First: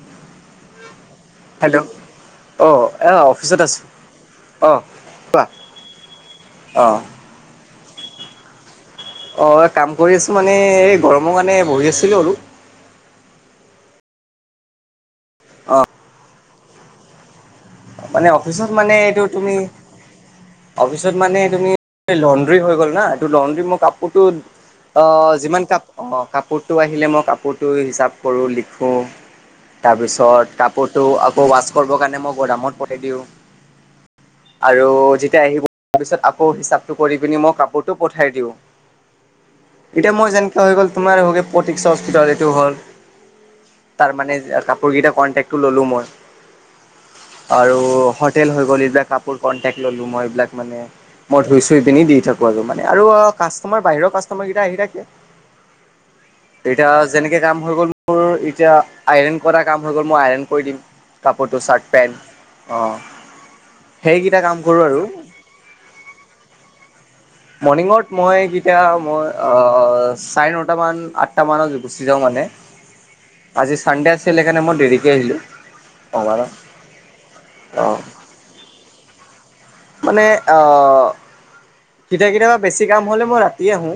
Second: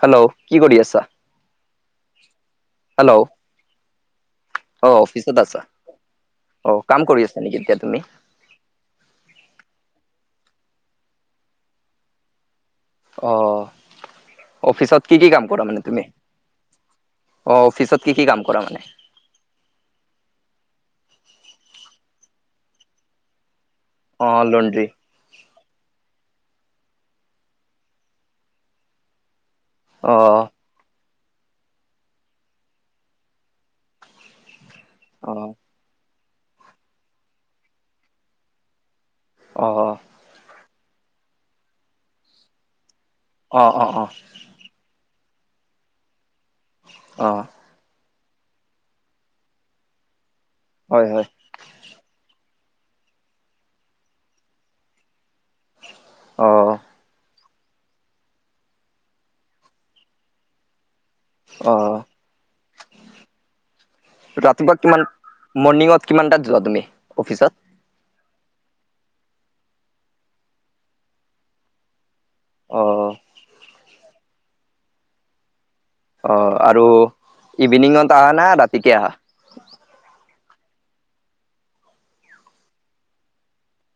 Hello কি কৰি আছা? হেল্ল' অ অ হেল্ল' অফিচত আছোঁ অ অফিচত কোৱা। আছা? অ কাম কৰি আছা নেকি? এতিয়া তুমি? অ কাম কৰি আছোঁ মানে এই গৰমৰ কাৰণে বহি আছিলোঁ আৰু। অ অফিচত কি কি কাম কৰা অ' মানে তুমি? অ অফিচত কি কি মানে কাম কৰা অফিচত মানে এইটো তুমি অ- ত মানে তুমি লণ্ড্ৰি হৈ গ'ল না ত লণ্ড্ৰি মোৰ কাপোৰটো অ লণ্ড্ৰি অ যিমান কাপ অ কাপোৰটো আহিলে মই কাপোৰটো হিচাপ কৰোঁ লিখোঁ। তাৰ অ পিছত কাপোৰটো আকৌ ৱাছ কৰিবৰ কাৰণে মই গোদামত। দিওঁ আৰু অ যেতিয়া আহিব তাৰপিছত, কৌ হিচাপটো কৰি পিনি মই কাপোৰটো পঠাই দিওঁ অ এতিয়া মোৰ যেনেকে হৈ গ'ল - তোমাৰ প্ৰতিকচচ এইটো হ'ল অ অ অ তাৰ মানে কাপোৰ কেইটা। কণ্টেক্টটো ল'লোঁ মই। অ আৰু হোটেল হৈ গ'ল এইবিলাক কাপোৰ কন্টেক ললো মই এইবিলাক মানে হয় হয় মই ধুই চুই পিনি দি থাকোঁ মানে আৰু কাষ্টমাৰ বাহিৰৰ কাষ্টমাৰ কেইটা আহি থাকে অ ধৰ এতিয়া যেনে কাম হৈ গ'ল মোৰ এতিয়া আইৰন কৰা কাম হৈ গ'ল মই আইৰন কৰি দিম। কাপোৰটো অ চাৰ্ট পেন্ট। কাম ৰাতিপুৱা কৰোঁ আৰু কিমান মৰ্ণিঙত কিমানটাত যোৱা তুমি? অফিচত? মৰ্ণিঙত মই কেতিয়া মই অ চাৰে নটা মান আঠটা মানত উঠি যাওঁ মানে, অ আজি ছানডে আছিল সেইকাৰণে মই দেৰিকৈ আহিলোঁ। অ আৰু ইভিনিঙত অ' আহা না ৰাতিকে আহা? মানে অ, কেতিয়াবা কেতিয়াবা বেছি কাম হ'লে মই ৰাতিয়ে আহোঁ।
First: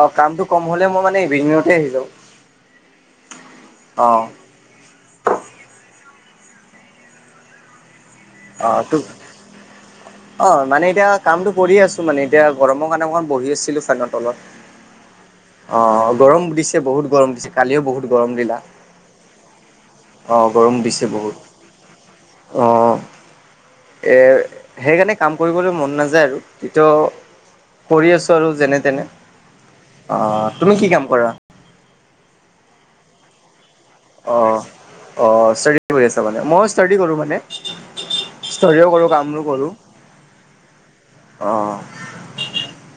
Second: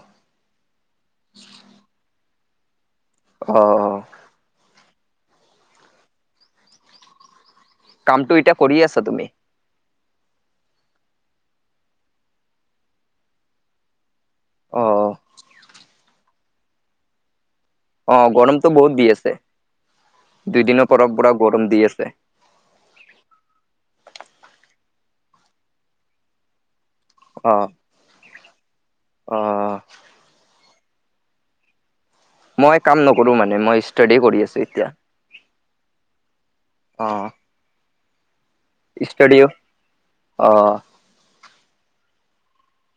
অ কামটো কম হ'লে মই মানে ইভিনি‍ংতে আহি যাওঁ। অহ। অ কামটো এতিয়া অ কৰি তোক আছা তুমি? অ মানে এতিয়া কামটো কৰি আছোঁ মানে এতিয়া গৰমৰ কাৰণে অকমান বহি আছিলোঁ ফেনত। তলত, অ অ গৰম দিছে বহুত গৰম দিছে। কালিও বহুত অ গৰম দিলা। গৰমটো বহুত দি আছে অ গৰম দুইদিনৰ পৰৰ দিছে পৰা পুৰা বহুত, গৰম দি আছে। অ। এ সেইকাৰণে কাম কৰিবলৈ মন নাযায় আৰু। ত অ কৰি আছোঁ আৰু যেনে তেনে, অ অ। তুমি কি কাম কৰা? মই কাম নকৰোঁ মানে মই ষ্টাডি অ কৰি আছো এতিয়া। অ ষ্টাদি কৰি আছ মানে, মই ষ্টাদি অ। কৰোঁ মানে ষ্টাদিও কৰোঁ কামো ষ্টডিঅ কৰোঁ। অ অ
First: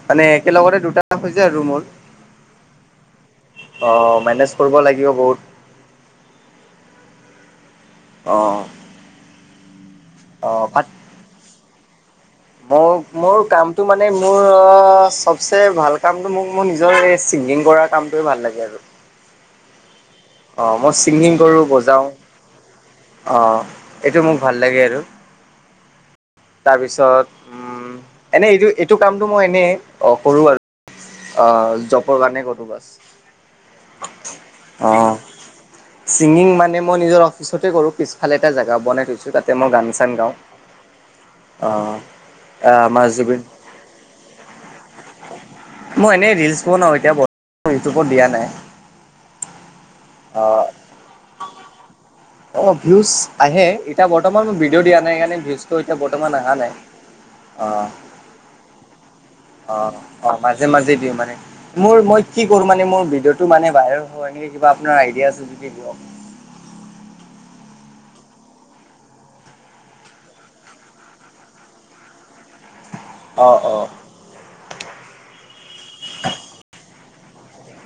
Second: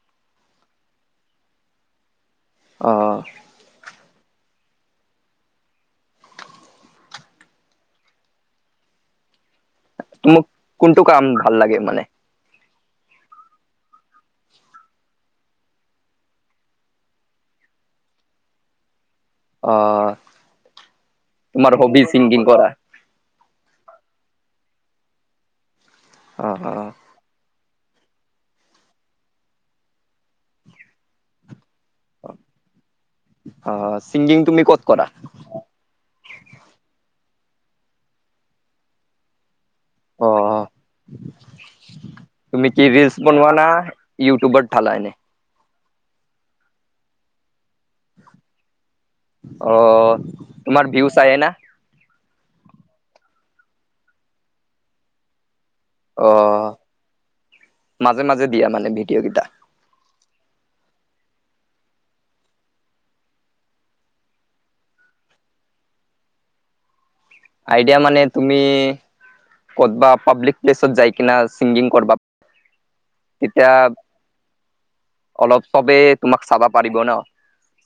মানে একেলগতে দুটা হৈ যায় আৰু মোৰ। আহ। অ মেনেজ কৰিব লাগিব বহুত। অ। টো মোক অ' বাট কোনটো কাম ভাল লাগে মানে? মোৰ মোৰ কামটো মানে মোৰ চবচে ভাল কামটো মোক মোৰ নিজৰ চিনি গিং কৰা কামটোৱে ভাল লাগে আৰু। অ। অ মই ছিংগিং কৰোঁ, তোমাৰ হবি বজাওঁ ছিংগিং কৰা? অ। এইটো মোক ভাল লাগে আৰু অ অ তাৰপিছত উম এনেই এইটো এইটো কামটো মই এনে অ কৰোঁ আৰু। অহ, জপৰ কাৰনে ক'তো বাচ। অহ, চিং গিং তুমি ক'ত কৰা? অ'। ছিংগিং মানে মই নিজৰ অফিচতে কৰো পিছফালে এটা জাগা বনাই থৈছো তাত। তাতে মই গান চান অ গাও। [inaudible] তুমি কি ৰিলছ জুবিন বনোৱা না ইউটিউবত ধালা এনে? মই এনেই ৰিলচ বনাও এতিয়া বৰ্তমান ইউটিউবত দিয়া নাই। অ অ' তোমাৰ ভিউ চাই না? অ ভিউজ আহে, এতিয়া বৰ্তমান মই ভিডিঅ' দিয়া নাই সেইকাৰণে ভিউজ ত' এতিয়া অ বৰ্তমান অহা নাই অ। মাজে মাজে দিয়া মানে ভিডিঅ' কেইটা। অ। অ মাজে মাজে দিওঁ মানে, মোৰ মই কি কৰো মানে মোৰ ভিডিঅ'টো মানে ভাইৰেল হ‌য় এ কিবা‌ আপোনাৰ আইডি এয়া চজিক আইডিয়া মানে তুমি কত বা পাব্লিক প্লেছত যায় কিনা ছিংগিং কৰবা অ' তেতিয়া অ' অলপ চবেই তোমাক চাবা পাৰিব ন।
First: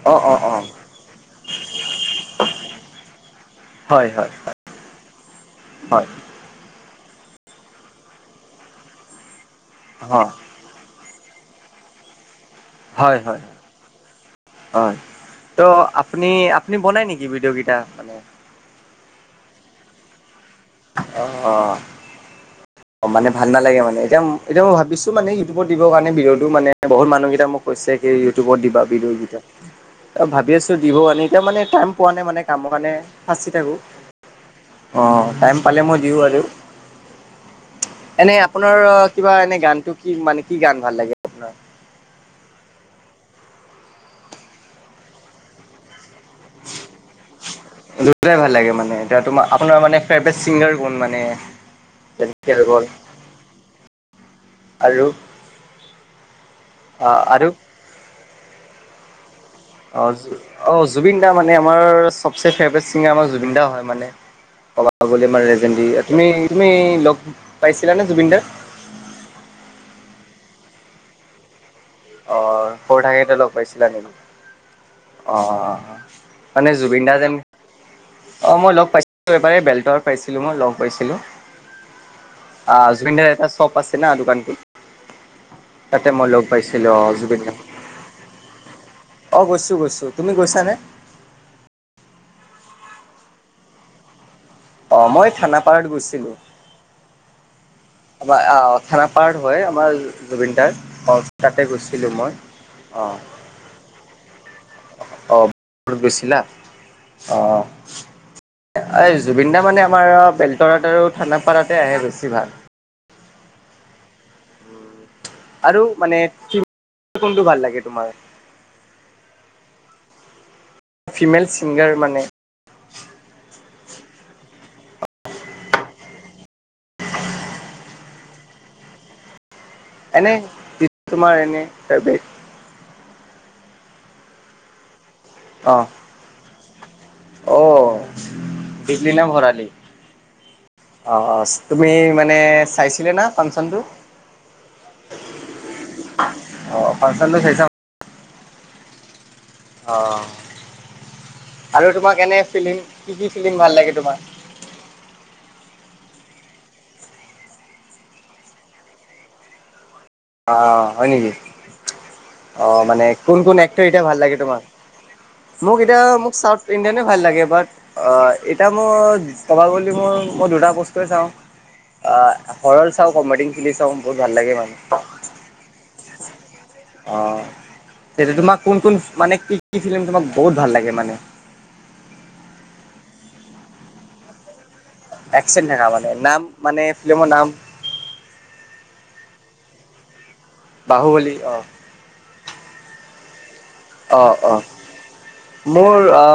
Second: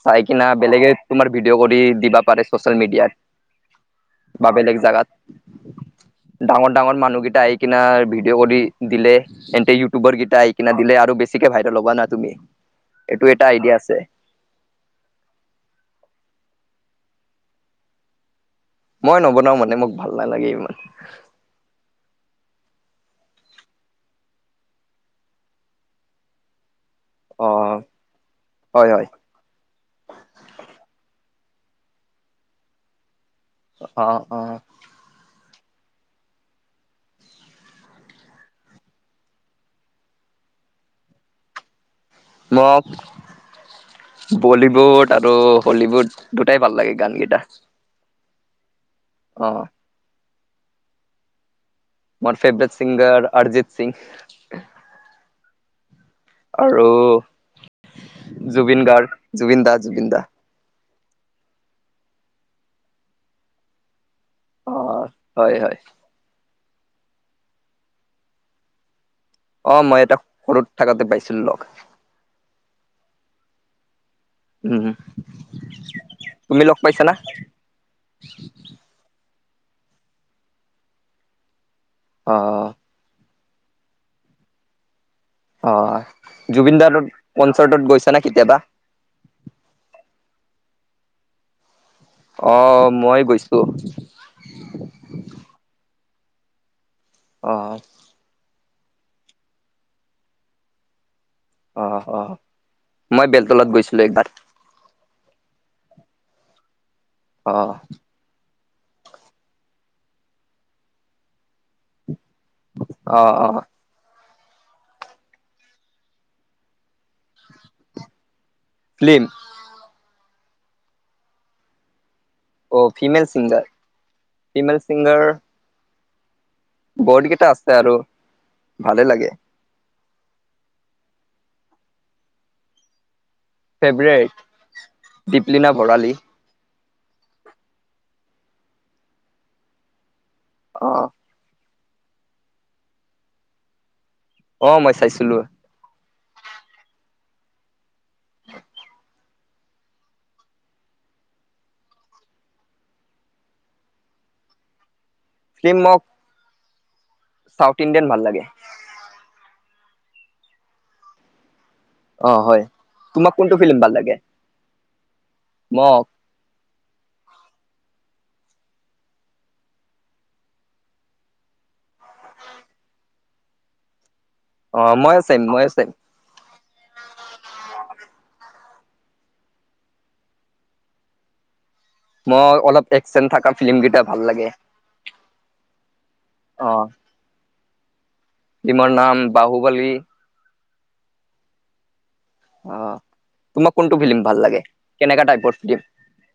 চাই অ' অ' কিনা অ' বেলেগে তোমাৰ ভিডিঅ' কৰি দিবা পাৰে চচিয়েল হয় হয় মিডিয়াত। বা বেলেগ হয় জাগাত ডাঙৰ- ডাঙৰ মানুহ গি তাহি কিনাৰ ভিডিঅ' কৰি দিলে তেন্তে ইউটিউবাৰ অ' কেইটা আহি কিনে দিলে আৰু বে বেচিকে ভাইৰেল হবা না তুমি। হয় এইটো হয়, এটা আইডিয়া আছে হয় ত আপুনি- আপুনি বনাই নেকি ভিডিঅ' কেইটা মানে? মই নবনাও মানে মোক ভাল নালাগে এ অ। অ মানে ভাল নালাগে মানে এতিয়া এতিয়া মই ভাবিছো মানে ইউটিউবত দিবৰ কাৰণে ভিডিঅ'টো মানে বহুত মানুহকেইটা অ মোক কৈছে কি ইউটিউবত দিবা হয় হয় ভিডিঅ' কেইটা ভাবি আছো দিব আনি এতিয়া মানে টাইম পোৱা নাই মানে কামৰ কাৰণে ফাচি থাকোঁ অ অ অ', টাইম পালে মই দিও আৰু। এনে আপোনাৰ কিবা এনে গানটো কি মানে কি গান ভাল লাগে আপোনাৰ? মক বলীউড আৰু হলীউড। দুটাই ভাল লাগে গান কেইটা [inaudible] দুটাই ভাল লাগে মানে এতিয়া তোমাৰ অ আপোনাৰ মানে ফেবৰে ছিংগাৰ কোন মানে? মোৰ যেনেকে হৈ ফেভৰেট গ'ল ছিংগাৰ অৰজিত সিং। আৰু আৰু আৰু জুবিন গাৰ্গ। জুবিন দা -জুবিন অ', দা। অ', জুবিন দা মানে আমাৰ চবচে ফেভৰেট ছিংগাৰ আমাৰ জুবিন দা হয় মানে। অ হয় হয় [unintelligible] তুমি লগ পাইছিলানে জুবিন দাক? অ', মই এটা সৰুত থাকাতে পাইছিলো লগ। অ', সৰু থাকাতে লগ পাইছিলা নেকি? অ', উম, অ', অ', অ', তুমি মানে লগ পাইছা জুবিন না? দা যেন অহ, মই লগ পাইছিলো এবাৰ এ বেলতলাত পাইছিলোঁ মই লগ পাইছিলোঁ অ', আ, জুবিন দাৰ এটা শ্বপ আছে না দোকানটো। অ'। তাতে মই লগ জুবিন পাইছিলো দাৰ অহ জুবিন দাক। কনচাৰ্টত গৈছা নে কেতিয়াবা? অহ, গৈছো -গৈছো তুমি গৈছানে? অ', মই গৈছো। অহ, মই থানাপাৰত গৈছিলো। অহ, আমাৰ আহ থানাপাৰাৰ হয় আমাৰ জুবিন দাৰ তাতে অ', গৈছিলো মই অ'। মই বেলতলাত গৈছিলোঁ একবাৰ। অহ। অ', ঘৰত গৈছিলা? অ অহ। এই জুবিন দা মানে আমাৰ আ বেলতলাত আৰু থানাপাৰাতে আহে বেছিভাগ। অহ অহ। আৰু মানে কোনটো ভাল লাগে তোমাৰ? ফিল্ম। ফিমেল ছিংগাৰ মানে। অহ, ফিমেল চিংগাৰ, ফিমেল চিংগাৰ বহুত কেইটা আছে আৰু ভালে লাগে। এনে তোমাৰ এনে [unintelligible] ফেভৰেট দীপলিনা অ ভৰালি। অ', দিপলীনা ভৰালী অ', অ', চ তুমি মানে চাইছিলা না ফাংচনটো? অহ, মই চাইছিলোঁ। অ', ফাংচনটো চাইছা অ', আৰু তোমাক এনে ফিল্ম কি -কি ফিল্ম ভাল লাগে তোমাৰ? ফিল্ম [unintelligible] চাউথ ইণ্ডিয়ান ভাল লাগে। অ', হয় নেকি হয়। অ', মানে তোমাক কোন কোনটো -কোন ফিল্ম এক্টৰ এতিয়া ভাল লাগে তোমাক? মোক এতিয়া মোক চাউথ ইণ্ডিয়ানো ভাল লাগে বাট এতিয়া মোৰ কবা গলি মোৰ মই দুটা বস্তুৱে চাওঁ। অ', হৰৰ চাওঁ, কমেডিং ফিলি চাওঁ বহুত ভাল লাগে। [unintelligible] অ', ময়ো চেম, ময়ো চেম। অহ, সেইটো তোমাক কোন -কোন মানে কি -কি ফিল্ম তোমাক বহুত ভাল লাগে মানে? মৰ অলপ একচেন থাকা ফিল্ম কেইটা ভাল লাগে। একচেন থাকা মানে নাম মানে অ'। ফিল্মৰ নাম? ফিল্মৰ নাম বাহুবলী। বাহুবলী অ। অহ। অ অ ফিল্ম মোৰ অ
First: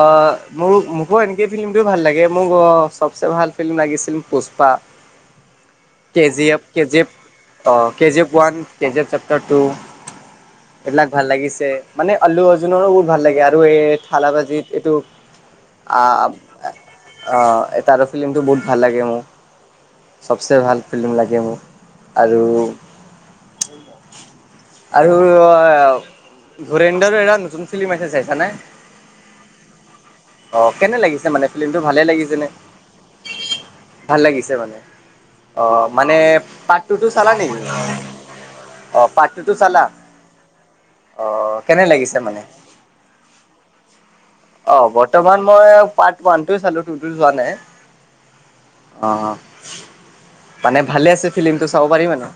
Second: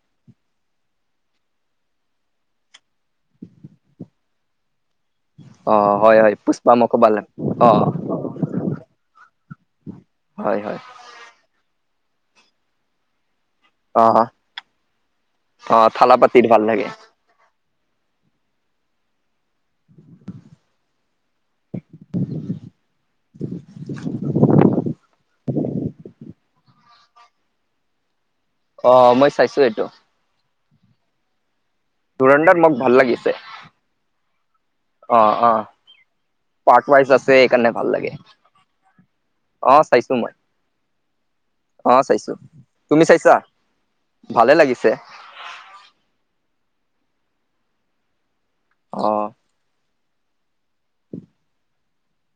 মোৰ মোকো এ ফিল্মটো ভাল লাগে মোক অ চবচে ভাল ফিল্ম লাগিছিল পুষ্পা। [unintelligible] কে হয় জি এফ পুষ্পা কে জি এফ মকবাল অ কে জি এফ ওৱান কে জি এফ চেপ্টাৰ টু। হয় হয় এইবিলাক ভাল লাগিছে মানে অলু অৰ্জুনৰো বহুত ভাল লাগে আ আৰু এই অ থালাবা যে এ এইটো অ আহ থালাপাতিত ভাল লাগে অ। তাৰো ফিল্মটো বহুত ভাল লাগে মো। চবচে ভাল ফিল্ম লাগে মোৰ আৰু আৰু আ ধুৰেন্দৰ এটা নতুন ফিল্ম আহিছে চাইছা নে? অ মই চাইছোঁ এইটো। অ কেনে লাগিছে মানে ফিল্মটো ভালে লাগিছে নে? ধুৰন্ধৰ মোক ভাল লাগিছে ভাল লাগিছে মানে। অ মানে পাৰ্ট টু ৱাইজ টো আছে চালা নেকি? সেইকাৰণে ভাল লাগে অ পাৰ্ট টু টো অ চালা। চাইছো মই অহ কেনে অ লাগিছে চাইছো মানে? তুমি চাইছা ভালে অ লাগিছে বৰ্তমান মই পাৰ্ট ওৱান চালো টু টো চোৱা নাই। অ মানে ভালে আছে ফিল্মটো চাব পাৰি মানে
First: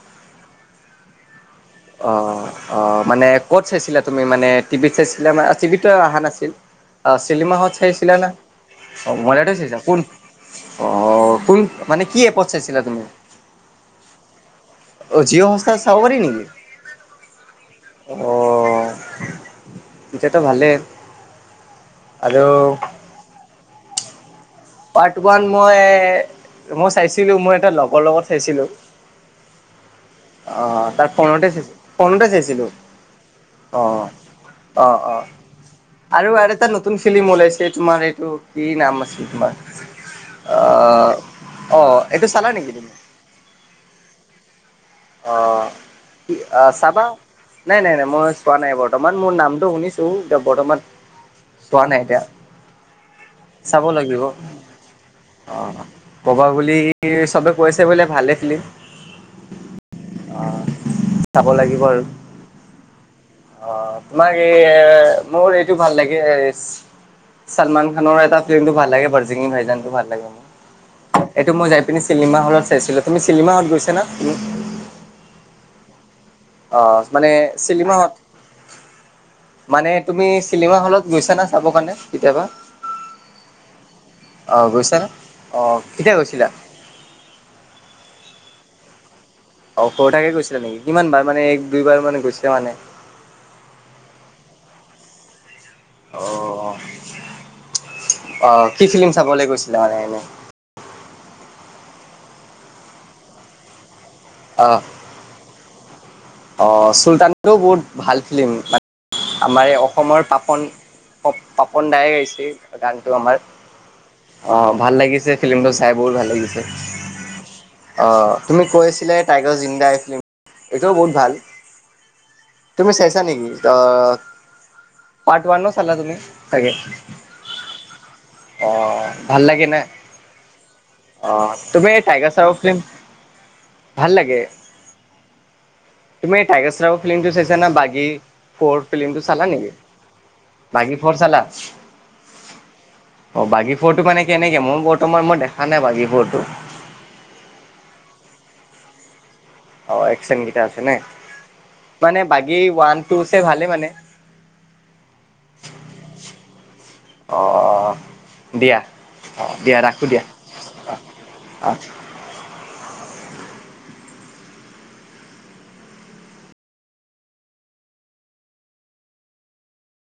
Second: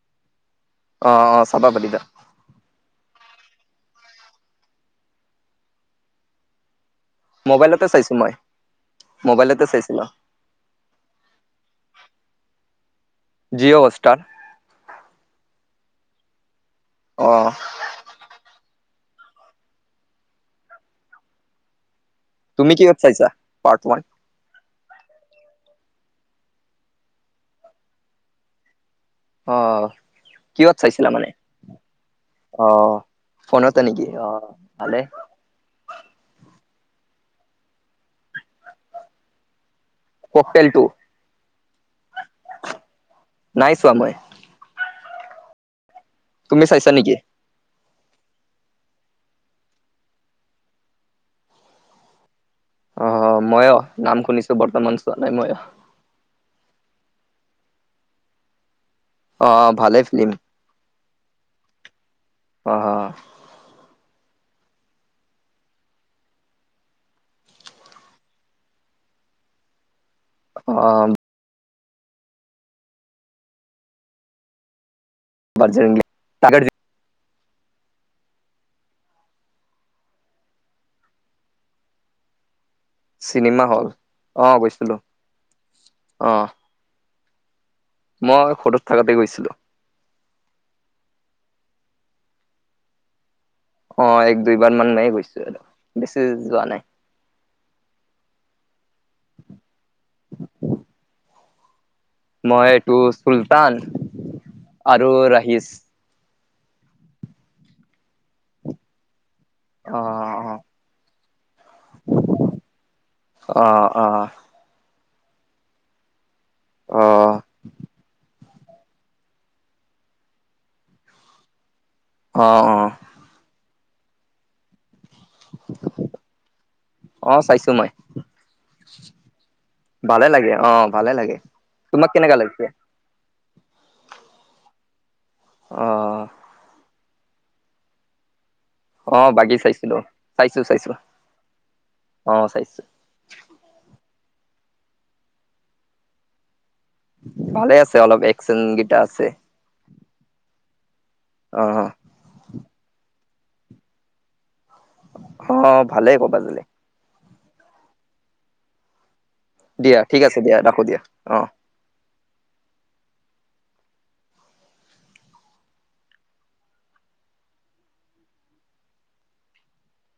অ অ চাবা পাৰিবা অহ অহ। মানে ক'ত চাইছিলা তুমি মানে টিভিত চাইছিলা ম টিভিতটো অহা নাছিল। অ চিনেমা হলত মোবাইলতে চাইছো চাইছিলা না, মই অ মলটো মোবাইলতে চাইছা কোন চাইছিলো অ কোন মানে কি এপত চাইছিলা তুমি জিঅ' হটষ্টাৰ অ জিঅ হটষ্টাৰ চাব পাৰি নেকি? অহ। এতিয়াটো ভালেই। আৰু তুমি কিহত চাইছা পাৰ্টৱান। পাৰ্ট ওৱান মই মই চাইছিলো মই এটা লগৰ লগত চাইছিলো। অ। কিহত আহ তাৰ চাইছিলা মানে ফোনতে চাই ফোনতে অ চাইছিলো। ফোনতে নেকি অঁ অ অঁ ভালে অঁ। আৰু আৰু এটা নতুন ফিল্ম ওলাইছে তোমাৰ এইটো কি নাম আছিল তোমাৰ ককটেল টু, আহ অ' এইটো চালা নেকি তুমি? নাই চোৱা মই। অঁ কি তুমি চাইছা চাবা। নেকি নাই নাই নাই মই চোৱা নাই বৰ্তমান মোৰ নামটো শুনিছোঁ এতিয়া বৰ্তমান, চোৱা নাই এতিয়া। অ মইয়ো চাব নাম লাগিব শুনিছো বৰ্তমান চোৱা নাই মই অ ক'বা গলি চবে কৈছে বোলে ভালে ফিল্ম। অ ভালে ফিল্ম অ চাব লাগিব আৰু অ অ। তোমাক এই মোৰ এইটো ভাল লাগে। এছ চলমান খানৰ এটা ফিল্মটো ভাল লাগে বৰজিঙি ভাইজানটো ভাল লাগে অ মোৰ। এইটো মই যাই পিনি চিনেমা হলত চাইছিলো। তুমি চিনেমা হলত গৈছা না তুমি? বাজৰংগী টাইগাৰ অহ মানে চিনিমাহত। মানে তুমি চিনেমা হলত গৈছা না চাব কাৰণে কেতিয়াবা? চিনেমা হল অ অহ গৈছিলো গৈছানে? অহ কেতিয়া অ গৈছিলা‌? মই সৰুত থাকোঁতে গৈছিলো। অ সৰু থাকে গৈছিলা নেকি? কিমান বাৰ মানে এক দুইবাৰ মানে গৈছিলে মানে? অ এক দুইবাৰ মান মে গৈছো আৰু বেছি যোৱা নাই। অহ কি ফিল্ম চাবলে গৈছিলা মানে এনেই। মই এইটো চুলতান আৰু ৰাহিচ। আহ চুলতানও বহুত ভাল ফিল্মান আমাৰ এই অ অসমৰ পাপন। প পাপন দাই গাইছিল গানতটো আমাৰ অ ভাল লাগিছিল। ফিল্মটো চাই বহুত ভাল লাগিছে অ অ। তুমি কৈ আছিলে টাইগাৰ জিন্ডাই ফিল্ম এইটোও, বহুত ভাল। অ অ তুমি চাইছা নেকি? পাৰ্ট ওৱানও চালা তুমি চাগে। অ চাইছো মই অ ভাল লাগে ন। ভালে লাগে অ ভালে অ লাগে তুমি তোমাক টাইগাৰ কেনেকা চাহৰ লাগিছে ফিল্ম। ভাল লাগে, অ তুমি টাইগাৰছ ৰাওৰ ফিল্মটো চাইছা না বঘি। ফ'ৰ অ ফ্লিমটো চালা বাকী নেকি চাইছিলো চাইছো চাইছো বাঘি ফৰ চালা। অ চাইছো অ বাগী ফুৰতটো মানে কেনেকে মোৰ বৰ্তমান মই দেখা নাই বাগী ফুৰটো। ভালে আছে অলপ একসংগীটা আছে। অ একচন গীতা আছে নে। অ হ। মানে বাকী ওৱান টু চে ভালে মানে। অ ভালেই ক'বা যে। অ অ দিয়া। অ দিয়া ৰাখো দিয়া, ঠিক আছে ৰাখো অ দিয়া অ।